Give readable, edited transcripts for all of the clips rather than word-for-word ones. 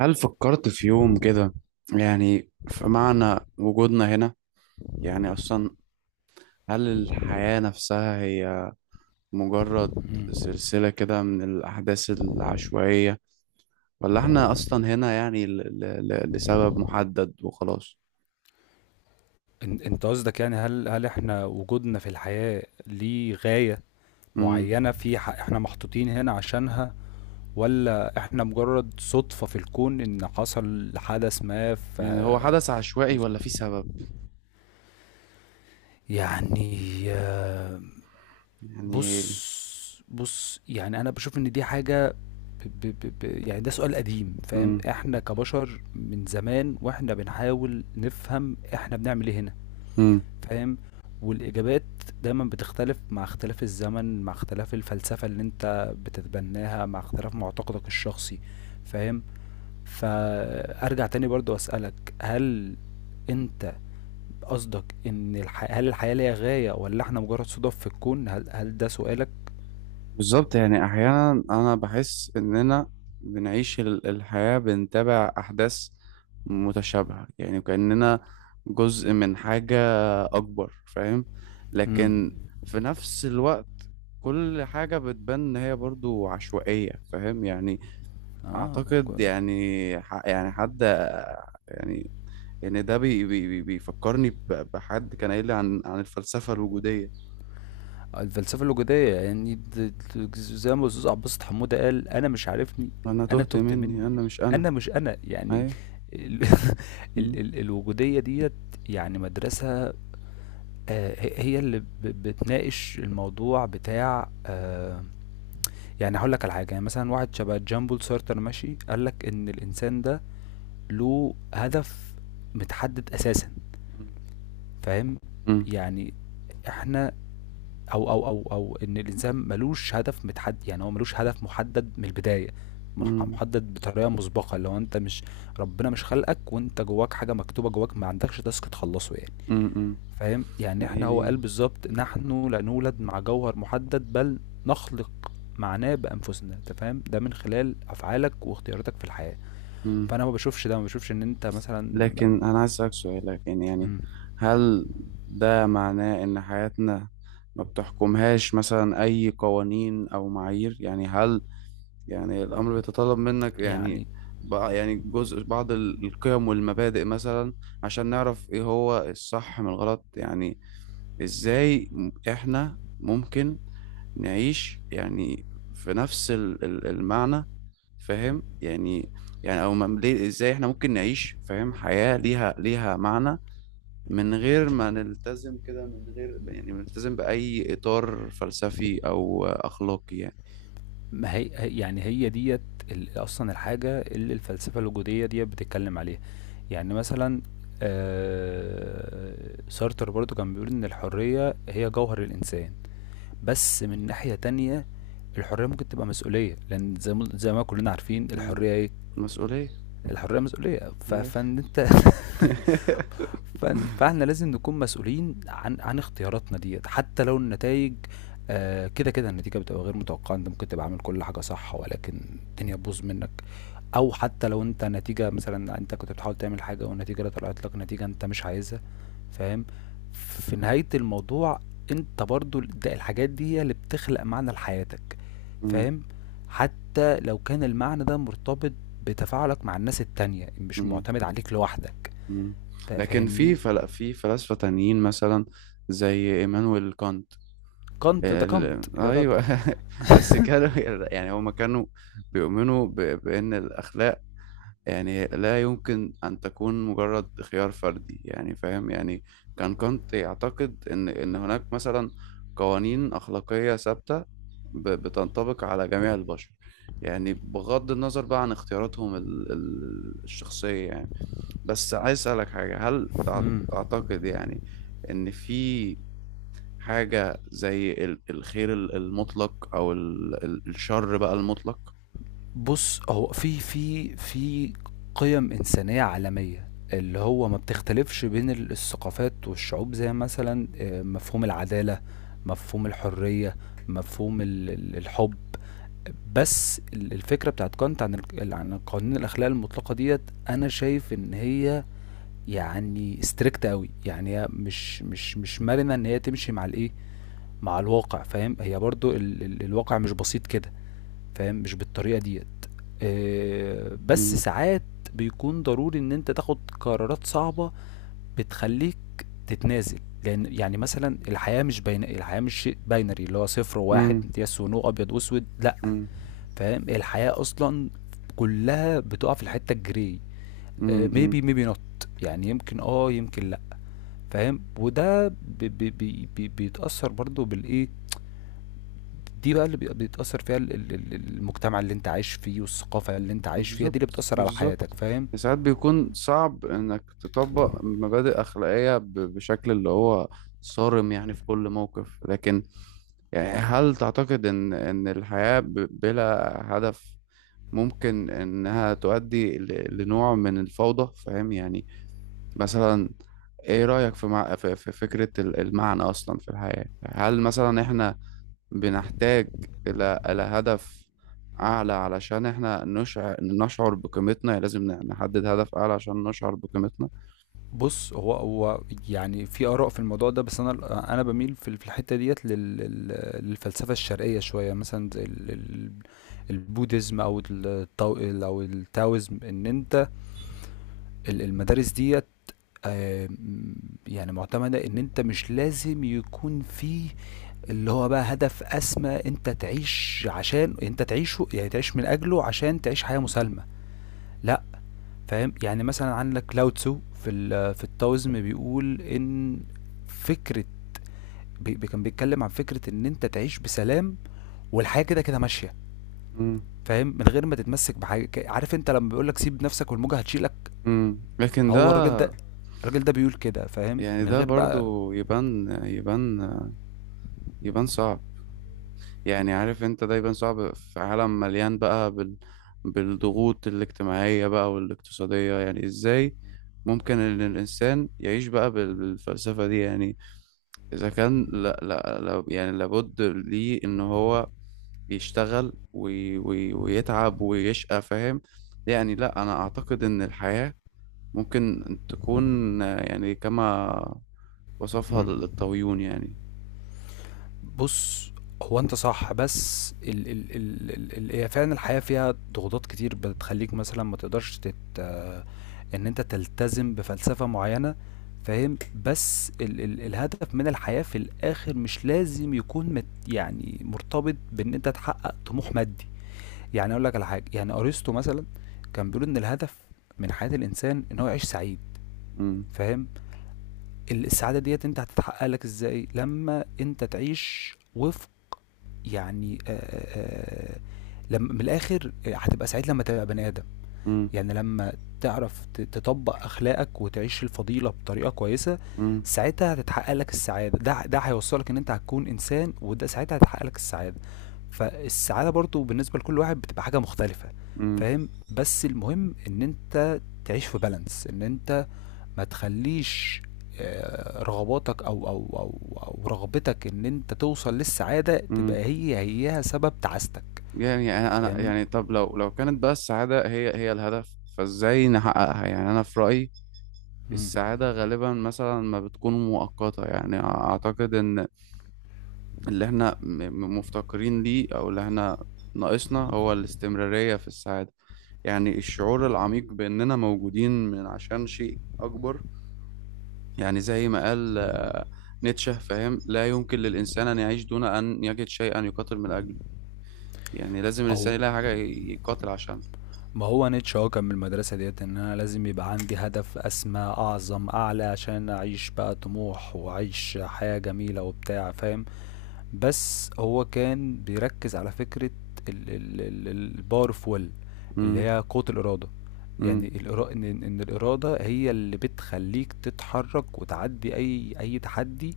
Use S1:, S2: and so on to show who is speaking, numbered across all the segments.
S1: هل فكرت في يوم كده؟ يعني في معنى وجودنا هنا، يعني أصلا هل الحياة نفسها هي مجرد
S2: مم.
S1: سلسلة كده من الأحداث العشوائية، ولا إحنا أصلا هنا يعني ل ل ل لسبب محدد وخلاص؟
S2: انت قصدك يعني هل احنا وجودنا في الحياة ليه غاية
S1: مم.
S2: معينة، احنا محطوطين هنا عشانها، ولا احنا مجرد صدفة في الكون ان حصل حدث ما،
S1: يعني هو حدث عشوائي
S2: بس-
S1: ولا في سبب؟
S2: يعني
S1: يعني
S2: بص بص، يعني انا بشوف ان دي حاجة، ب ب ب ب يعني ده سؤال قديم، فاهم؟
S1: مم.
S2: احنا كبشر من زمان واحنا بنحاول نفهم احنا بنعمل ايه هنا،
S1: مم.
S2: فاهم؟ والإجابات دايما بتختلف مع اختلاف الزمن، مع اختلاف الفلسفة اللي انت بتتبناها، مع اختلاف معتقدك الشخصي، فاهم؟ فأرجع تاني برضو أسألك، هل انت قصدك ان هل الحياة ليها غاية ولا احنا مجرد صدف في الكون، هل ده سؤالك؟
S1: بالظبط، يعني احيانا انا بحس اننا بنعيش الحياة، بنتابع احداث متشابهة، يعني كأننا جزء من حاجة اكبر، فاهم؟
S2: امم.
S1: لكن في نفس الوقت كل حاجة بتبان ان هي برضو عشوائية، فاهم؟ يعني
S2: اه.
S1: اعتقد يعني يعني حد يعني يعني ده بيفكرني بحد كان قايل لي عن الفلسفة الوجودية.
S2: الفلسفة الوجودية، يعني زي ما الأستاذ عباس حمودة قال، أنا مش عارفني،
S1: انا
S2: أنا
S1: تهت
S2: تهت
S1: مني،
S2: مني،
S1: انا مش انا.
S2: أنا مش أنا يعني.
S1: اهي.
S2: ال ال ال الوجودية ديت يعني مدرسة. هي هي اللي بتناقش الموضوع بتاع يعني هقول لك على حاجة، يعني مثلا واحد شبه جامبول سارتر ماشي، قال لك إن الإنسان ده له هدف متحدد أساسا،
S1: مم.
S2: فاهم؟
S1: مم.
S2: يعني احنا او او او او ان الانسان ملوش هدف متحدد، يعني هو ملوش هدف محدد من البدايه،
S1: مم.
S2: محدد بطريقه مسبقه لو انت مش، ربنا مش خلقك وانت جواك حاجه مكتوبه جواك، ما عندكش تاسك تخلصه يعني،
S1: مم. مم.
S2: فاهم؟ يعني
S1: لا
S2: هو قال
S1: يعني.
S2: بالظبط، نحن لا نولد مع جوهر محدد بل نخلق معناه بانفسنا، انت فاهم؟ ده من خلال افعالك واختياراتك في الحياه،
S1: مم.
S2: فانا ما بشوفش ان انت مثلا
S1: لكن أنا عايز أسألك سؤال، لكن يعني
S2: م-
S1: هل ده معناه إن حياتنا ما بتحكمهاش مثلا أي قوانين أو معايير؟ يعني هل يعني الأمر بيتطلب منك يعني
S2: يعني
S1: بقى يعني جزء بعض القيم والمبادئ مثلا، عشان نعرف إيه هو الصح من الغلط؟ يعني إزاي إحنا ممكن نعيش يعني في نفس المعنى فاهم؟ يعني او ليه ازاي احنا ممكن نعيش فاهم حياة ليها معنى، من غير ما نلتزم كده، من غير يعني نلتزم بأي إطار فلسفي أو أخلاقي يعني؟
S2: ما هي هي- يعني هي ديت اصلا الحاجه اللي الفلسفه الوجوديه ديت بتتكلم عليها. يعني مثلا سارتر برضو كان بيقول ان الحريه هي جوهر الانسان، بس من ناحيه تانية، الحريه ممكن تبقى مسؤوليه، لان زي ما كلنا عارفين
S1: مم.
S2: الحريه ايه.
S1: مسؤولية.
S2: الحريه مسؤوليه،
S1: ماشي.
S2: فان انت فاحنا لازم نكون مسؤولين عن اختياراتنا ديت حتى لو النتائج كده كده النتيجة بتبقى غير متوقعة، انت ممكن تبقى عامل كل حاجة صح ولكن الدنيا تبوظ منك، او حتى لو انت نتيجة مثلا انت كنت بتحاول تعمل حاجة، والنتيجة اللي طلعت لك نتيجة انت مش عايزها، فاهم؟ في نهاية الموضوع انت برضو، ده الحاجات دي هي اللي بتخلق معنى لحياتك،
S1: مم.
S2: فاهم؟ حتى لو كان المعنى ده مرتبط بتفاعلك مع الناس التانية، مش
S1: مم.
S2: معتمد عليك لوحدك،
S1: مم. لكن في
S2: فاهمني؟
S1: فلاسفة تانيين مثلا زي إيمانويل كانت.
S2: كانت، ده كانت يا راجل.
S1: ايوه. بس كانوا، يعني هما كانوا بيؤمنوا بان الاخلاق يعني لا يمكن ان تكون مجرد خيار فردي، يعني فاهم يعني كانت يعتقد ان هناك مثلا قوانين اخلاقيه ثابته بتنطبق على جميع البشر، يعني بغض النظر بقى عن اختياراتهم الشخصيه يعني. بس عايز اسالك حاجه، هل تعتقد يعني ان في حاجة زي الخير المطلق أو الشر بقى المطلق؟
S2: بص، هو في قيم إنسانية عالمية، اللي هو ما بتختلفش بين الثقافات والشعوب، زي مثلا مفهوم العدالة، مفهوم الحرية، مفهوم الحب. بس الفكرة بتاعت كانت عن عن قوانين الأخلاق المطلقة ديت، أنا شايف إن هي يعني ستريكت قوي، يعني هي مش مرنة إن هي تمشي مع الإيه، مع الواقع، فاهم؟ هي برضو ال ال الواقع مش بسيط كده، فاهم؟ مش بالطريقة ديت. بس
S1: مم.
S2: ساعات بيكون ضروري ان انت تاخد قرارات صعبة بتخليك تتنازل، لان يعني مثلا الحياة مش بين، الحياة مش شيء باينري، اللي هو صفر
S1: مم.
S2: وواحد، يس ونو، ابيض واسود، لا،
S1: مم.
S2: فاهم؟ الحياة اصلا كلها بتقع في الحتة الجري،
S1: مم. مم.
S2: ميبي ميبي نوت، يعني يمكن يمكن لا، فاهم؟ وده بيتأثر برضو بالايه دي بقى، اللي بيتأثر فيها المجتمع اللي انت عايش فيه والثقافة اللي انت عايش فيها دي اللي
S1: بالظبط،
S2: بتأثر على
S1: بالظبط.
S2: حياتك، فاهم؟
S1: ساعات بيكون صعب انك تطبق مبادئ اخلاقيه بشكل اللي هو صارم يعني في كل موقف، لكن يعني هل تعتقد ان الحياه بلا هدف ممكن انها تؤدي لنوع من الفوضى، فاهم يعني؟ مثلا ايه رأيك في, مع... في في فكرة المعنى اصلا في الحياة؟ هل مثلا احنا بنحتاج الى هدف اعلى علشان احنا نشعر بقيمتنا؟ يعني لازم نحدد هدف اعلى عشان نشعر بقيمتنا؟
S2: بص، هو هو يعني في آراء في الموضوع ده، بس انا بميل في في الحتة ديت للفلسفة الشرقية شوية، مثلا زي البوديزم او التاو او التاويزم، ان انت المدارس ديت يعني معتمدة ان انت مش لازم يكون فيه اللي هو بقى هدف أسمى أنت تعيش عشان أنت تعيشه، يعني تعيش من أجله عشان تعيش حياة مسالمة، لأ، فاهم؟ يعني مثلا عندك لاو تسو في في التاوزم بيقول إن فكرة، كان بيتكلم عن فكرة إن أنت تعيش بسلام والحياة كده كده ماشية،
S1: امم
S2: فاهم؟ من غير ما تتمسك بحاجة، عارف أنت لما بيقولك سيب نفسك والموجة هتشيلك.
S1: لكن ده،
S2: هو الراجل ده الراجل ده بيقول كده، فاهم؟
S1: يعني
S2: من
S1: ده
S2: غير بقى.
S1: برضو يبان يبان يبان صعب، يعني عارف انت دايما صعب في عالم مليان بقى بالضغوط الاجتماعية بقى والاقتصادية، يعني ازاي ممكن ان الانسان يعيش بقى بالفلسفة دي يعني؟ اذا كان لا لا لا يعني لابد ليه ان هو يشتغل ويتعب ويشقى، فاهم يعني. لا، انا اعتقد ان الحياة ممكن تكون آه، يعني كما وصفها الطاويون يعني.
S2: بُص، هو أنت صح، بس ال ال ال ال ال هي فعلًا الحياة فيها ضغوطات كتير بتخلّيك مثلًا ما تقدرش تت آه، إن أنت تلتزم بفلسفة معيّنة، فاهم؟ بس ال ال الهدف من الحياة في الآخر مش لازم يكون يعني مرتبط بإن أنت تحقق طموح مادي. يعني أقول لك على حاجة، يعني أرسطو مثلًا كان بيقول إن الهدف من حياة الإنسان إن هو يعيش سعيد،
S1: امم
S2: فاهم؟ السعادة ديّة أنت هتتحقق لك إزاي؟ لمّا أنت تعيش وفق، يعني آآ لم من الآخر هتبقى سعيد لمّا تبقى بني آدم، يعني لمّا تعرف تطبّق أخلاقك وتعيش الفضيلة بطريقة كويسة،
S1: امم
S2: ساعتها هتتحقق لك السعادة، ده هيوصّلك إن أنت هتكون إنسان، وده ساعتها هيتحقق لك السعادة. فالسعادة برضه بالنسبة لكل واحد بتبقى حاجة مختلفة، فاهم؟ بس المهم إن أنت تعيش في balance، إن أنت ما تخليش رغباتك او او او او رغبتك ان انت توصل للسعاده تبقى
S1: امم
S2: هيها سبب تعاستك،
S1: يعني
S2: فاهمني؟
S1: يعني طب لو كانت بقى السعاده هي الهدف فازاي نحققها يعني؟ انا في رايي
S2: مم.
S1: السعاده غالبا مثلا ما بتكون مؤقته، يعني اعتقد ان اللي احنا مفتقرين ليه او اللي احنا ناقصنا هو الاستمراريه في السعاده. يعني الشعور العميق باننا موجودين من عشان شيء اكبر، يعني زي ما قال آه، نيتشه، فاهم؟ لا يمكن للانسان ان يعيش دون ان يجد شيئا يقاتل من اجله، يعني لازم الانسان
S2: او
S1: يلاقي حاجه يقاتل عشانها.
S2: ما هو نيتشه هو كان من المدرسه ديت، ان انا لازم يبقى عندي هدف اسمى، اعظم، اعلى عشان اعيش بقى طموح واعيش حياه جميله وبتاع، فاهم؟ بس هو كان بيركز على فكرة power of will، اللي
S1: مم.
S2: هي قوة الإرادة،
S1: مم.
S2: يعني إن الإرادة هي اللي بتخليك تتحرك وتعدي أي تحدي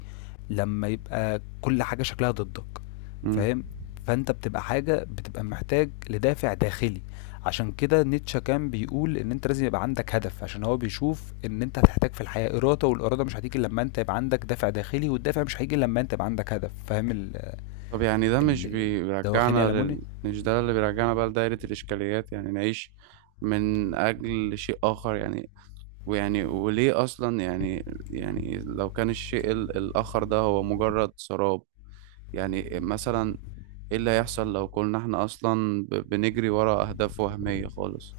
S2: لما يبقى كل حاجة شكلها ضدك،
S1: مم.
S2: فاهم؟ فأنت بتبقى حاجة بتبقى محتاج لدافع داخلي، عشان كده نيتشه كان بيقول إن أنت لازم يبقى عندك هدف، عشان هو بيشوف إن أنت هتحتاج في الحياة إرادة، والإرادة مش هتيجي إلا لما أنت يبقى عندك دافع داخلي، والدافع مش هيجي إلا لما أنت يبقى عندك هدف، فاهم؟
S1: طب يعني ده مش
S2: ال- ده واخدني على منى.
S1: مش ده اللي بيرجعنا بقى لدائرة الإشكاليات؟ يعني نعيش من أجل شيء آخر يعني، ويعني وليه أصلا يعني لو كان الشيء الآخر ده هو مجرد سراب، يعني مثلا إيه اللي هيحصل لو كنا إحنا أصلا بنجري ورا أهداف وهمية خالص؟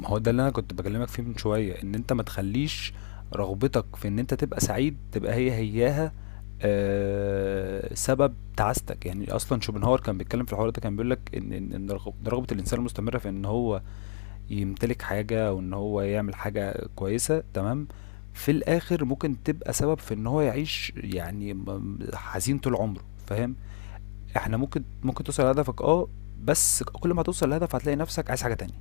S2: ما هو ده اللي انا كنت بكلمك فيه من شويه، ان انت ما تخليش رغبتك في ان انت تبقى سعيد تبقى هياها سبب تعاستك. يعني اصلا شوبنهاور كان بيتكلم في الحوار ده، كان بيقول لك ان ان إن رغبه الانسان المستمره في ان هو يمتلك حاجه، وان هو يعمل حاجه كويسه تمام، في الاخر ممكن تبقى سبب في ان هو يعيش يعني حزين طول عمره، فاهم؟ احنا ممكن توصل لهدفك، بس كل ما توصل لهدف هتلاقي نفسك عايز حاجه تانية.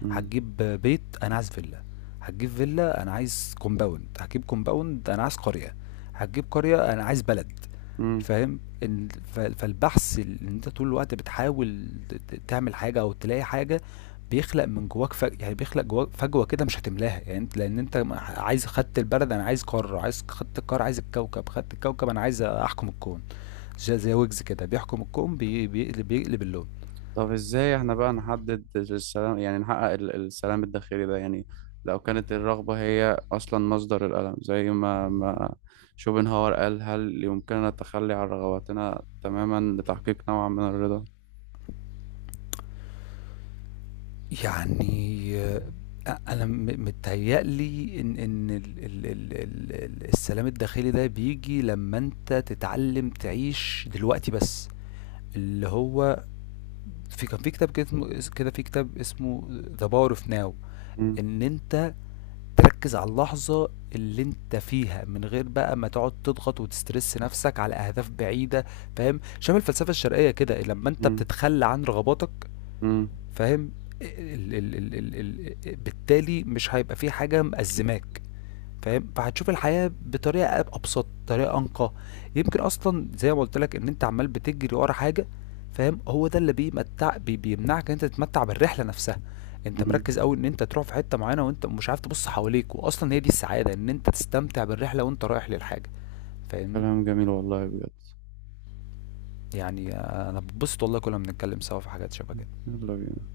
S1: مم.
S2: هتجيب بيت، انا عايز فيلا. هتجيب فيلا، انا عايز كومباوند. هتجيب كومباوند، انا عايز قرية. هتجيب قرية، انا عايز بلد،
S1: مم.
S2: فاهم؟ فالبحث اللي انت طول الوقت بتحاول تعمل حاجة او تلاقي حاجة بيخلق من جواك يعني بيخلق جواك فجوة كده مش هتملاها، يعني انت لان انت عايز، خدت البلد انا عايز قارة، عايز، خدت القارة عايز الكوكب، خدت الكوكب انا عايز احكم الكون، زي ويجز كده بيحكم الكون بيقلب بيقلب اللون.
S1: طب ازاي احنا بقى نحدد السلام، يعني نحقق السلام الداخلي ده يعني؟ لو كانت الرغبة هي أصلا مصدر الألم زي ما شوبنهاور قال، هل يمكننا التخلي عن رغباتنا تماما لتحقيق نوع من الرضا؟
S2: يعني أنا متهيأ لي إن ال ال ال ال السلام الداخلي ده بييجي لمّا أنت تتعلّم تعيش دلوقتي بس، اللي هو في كان في كتاب كده اسمه اس كده في كتاب اسمه The Power of Now،
S1: مم.
S2: إن أنت تركّز على اللحظة اللي أنت فيها، من غير بقى ما تقعد تضغط وتسترِس نفسك على أهداف بعيدة، فاهم؟ شبه الفلسفة الشرقية كده، لمّا أنت
S1: مم.
S2: بتتخلّى عن رغباتك،
S1: مم.
S2: فاهم؟ ال ال ال ال ال بالتالي مش هيبقى في حاجة مأزّماك، فاهم؟ فهتشوف الحياة بطريقة أبسط، طريقة أنقى، يمكن أصلًا زي ما قُلت لك إن أنت عمّال بتجري ورا حاجة، فاهم؟ هو ده اللي بيمتع بي بيمنعك إن أنت تتمتع بالرحلة نفسها. أنت
S1: مم.
S2: مركّز أوي إن أنت تروح في حتّة معيّنة وأنت مش عارف تبُص حواليك، وأصلًا هي دي السعادة، إن أنت تستمتع بالرحلة وأنت رايح للحاجة، فاهمني؟
S1: كلام جميل والله بجد.
S2: يعني أنا باتبسط والله كُلّ ما بنتكلّم سوا في حاجات شبه كده.
S1: يلا بينا.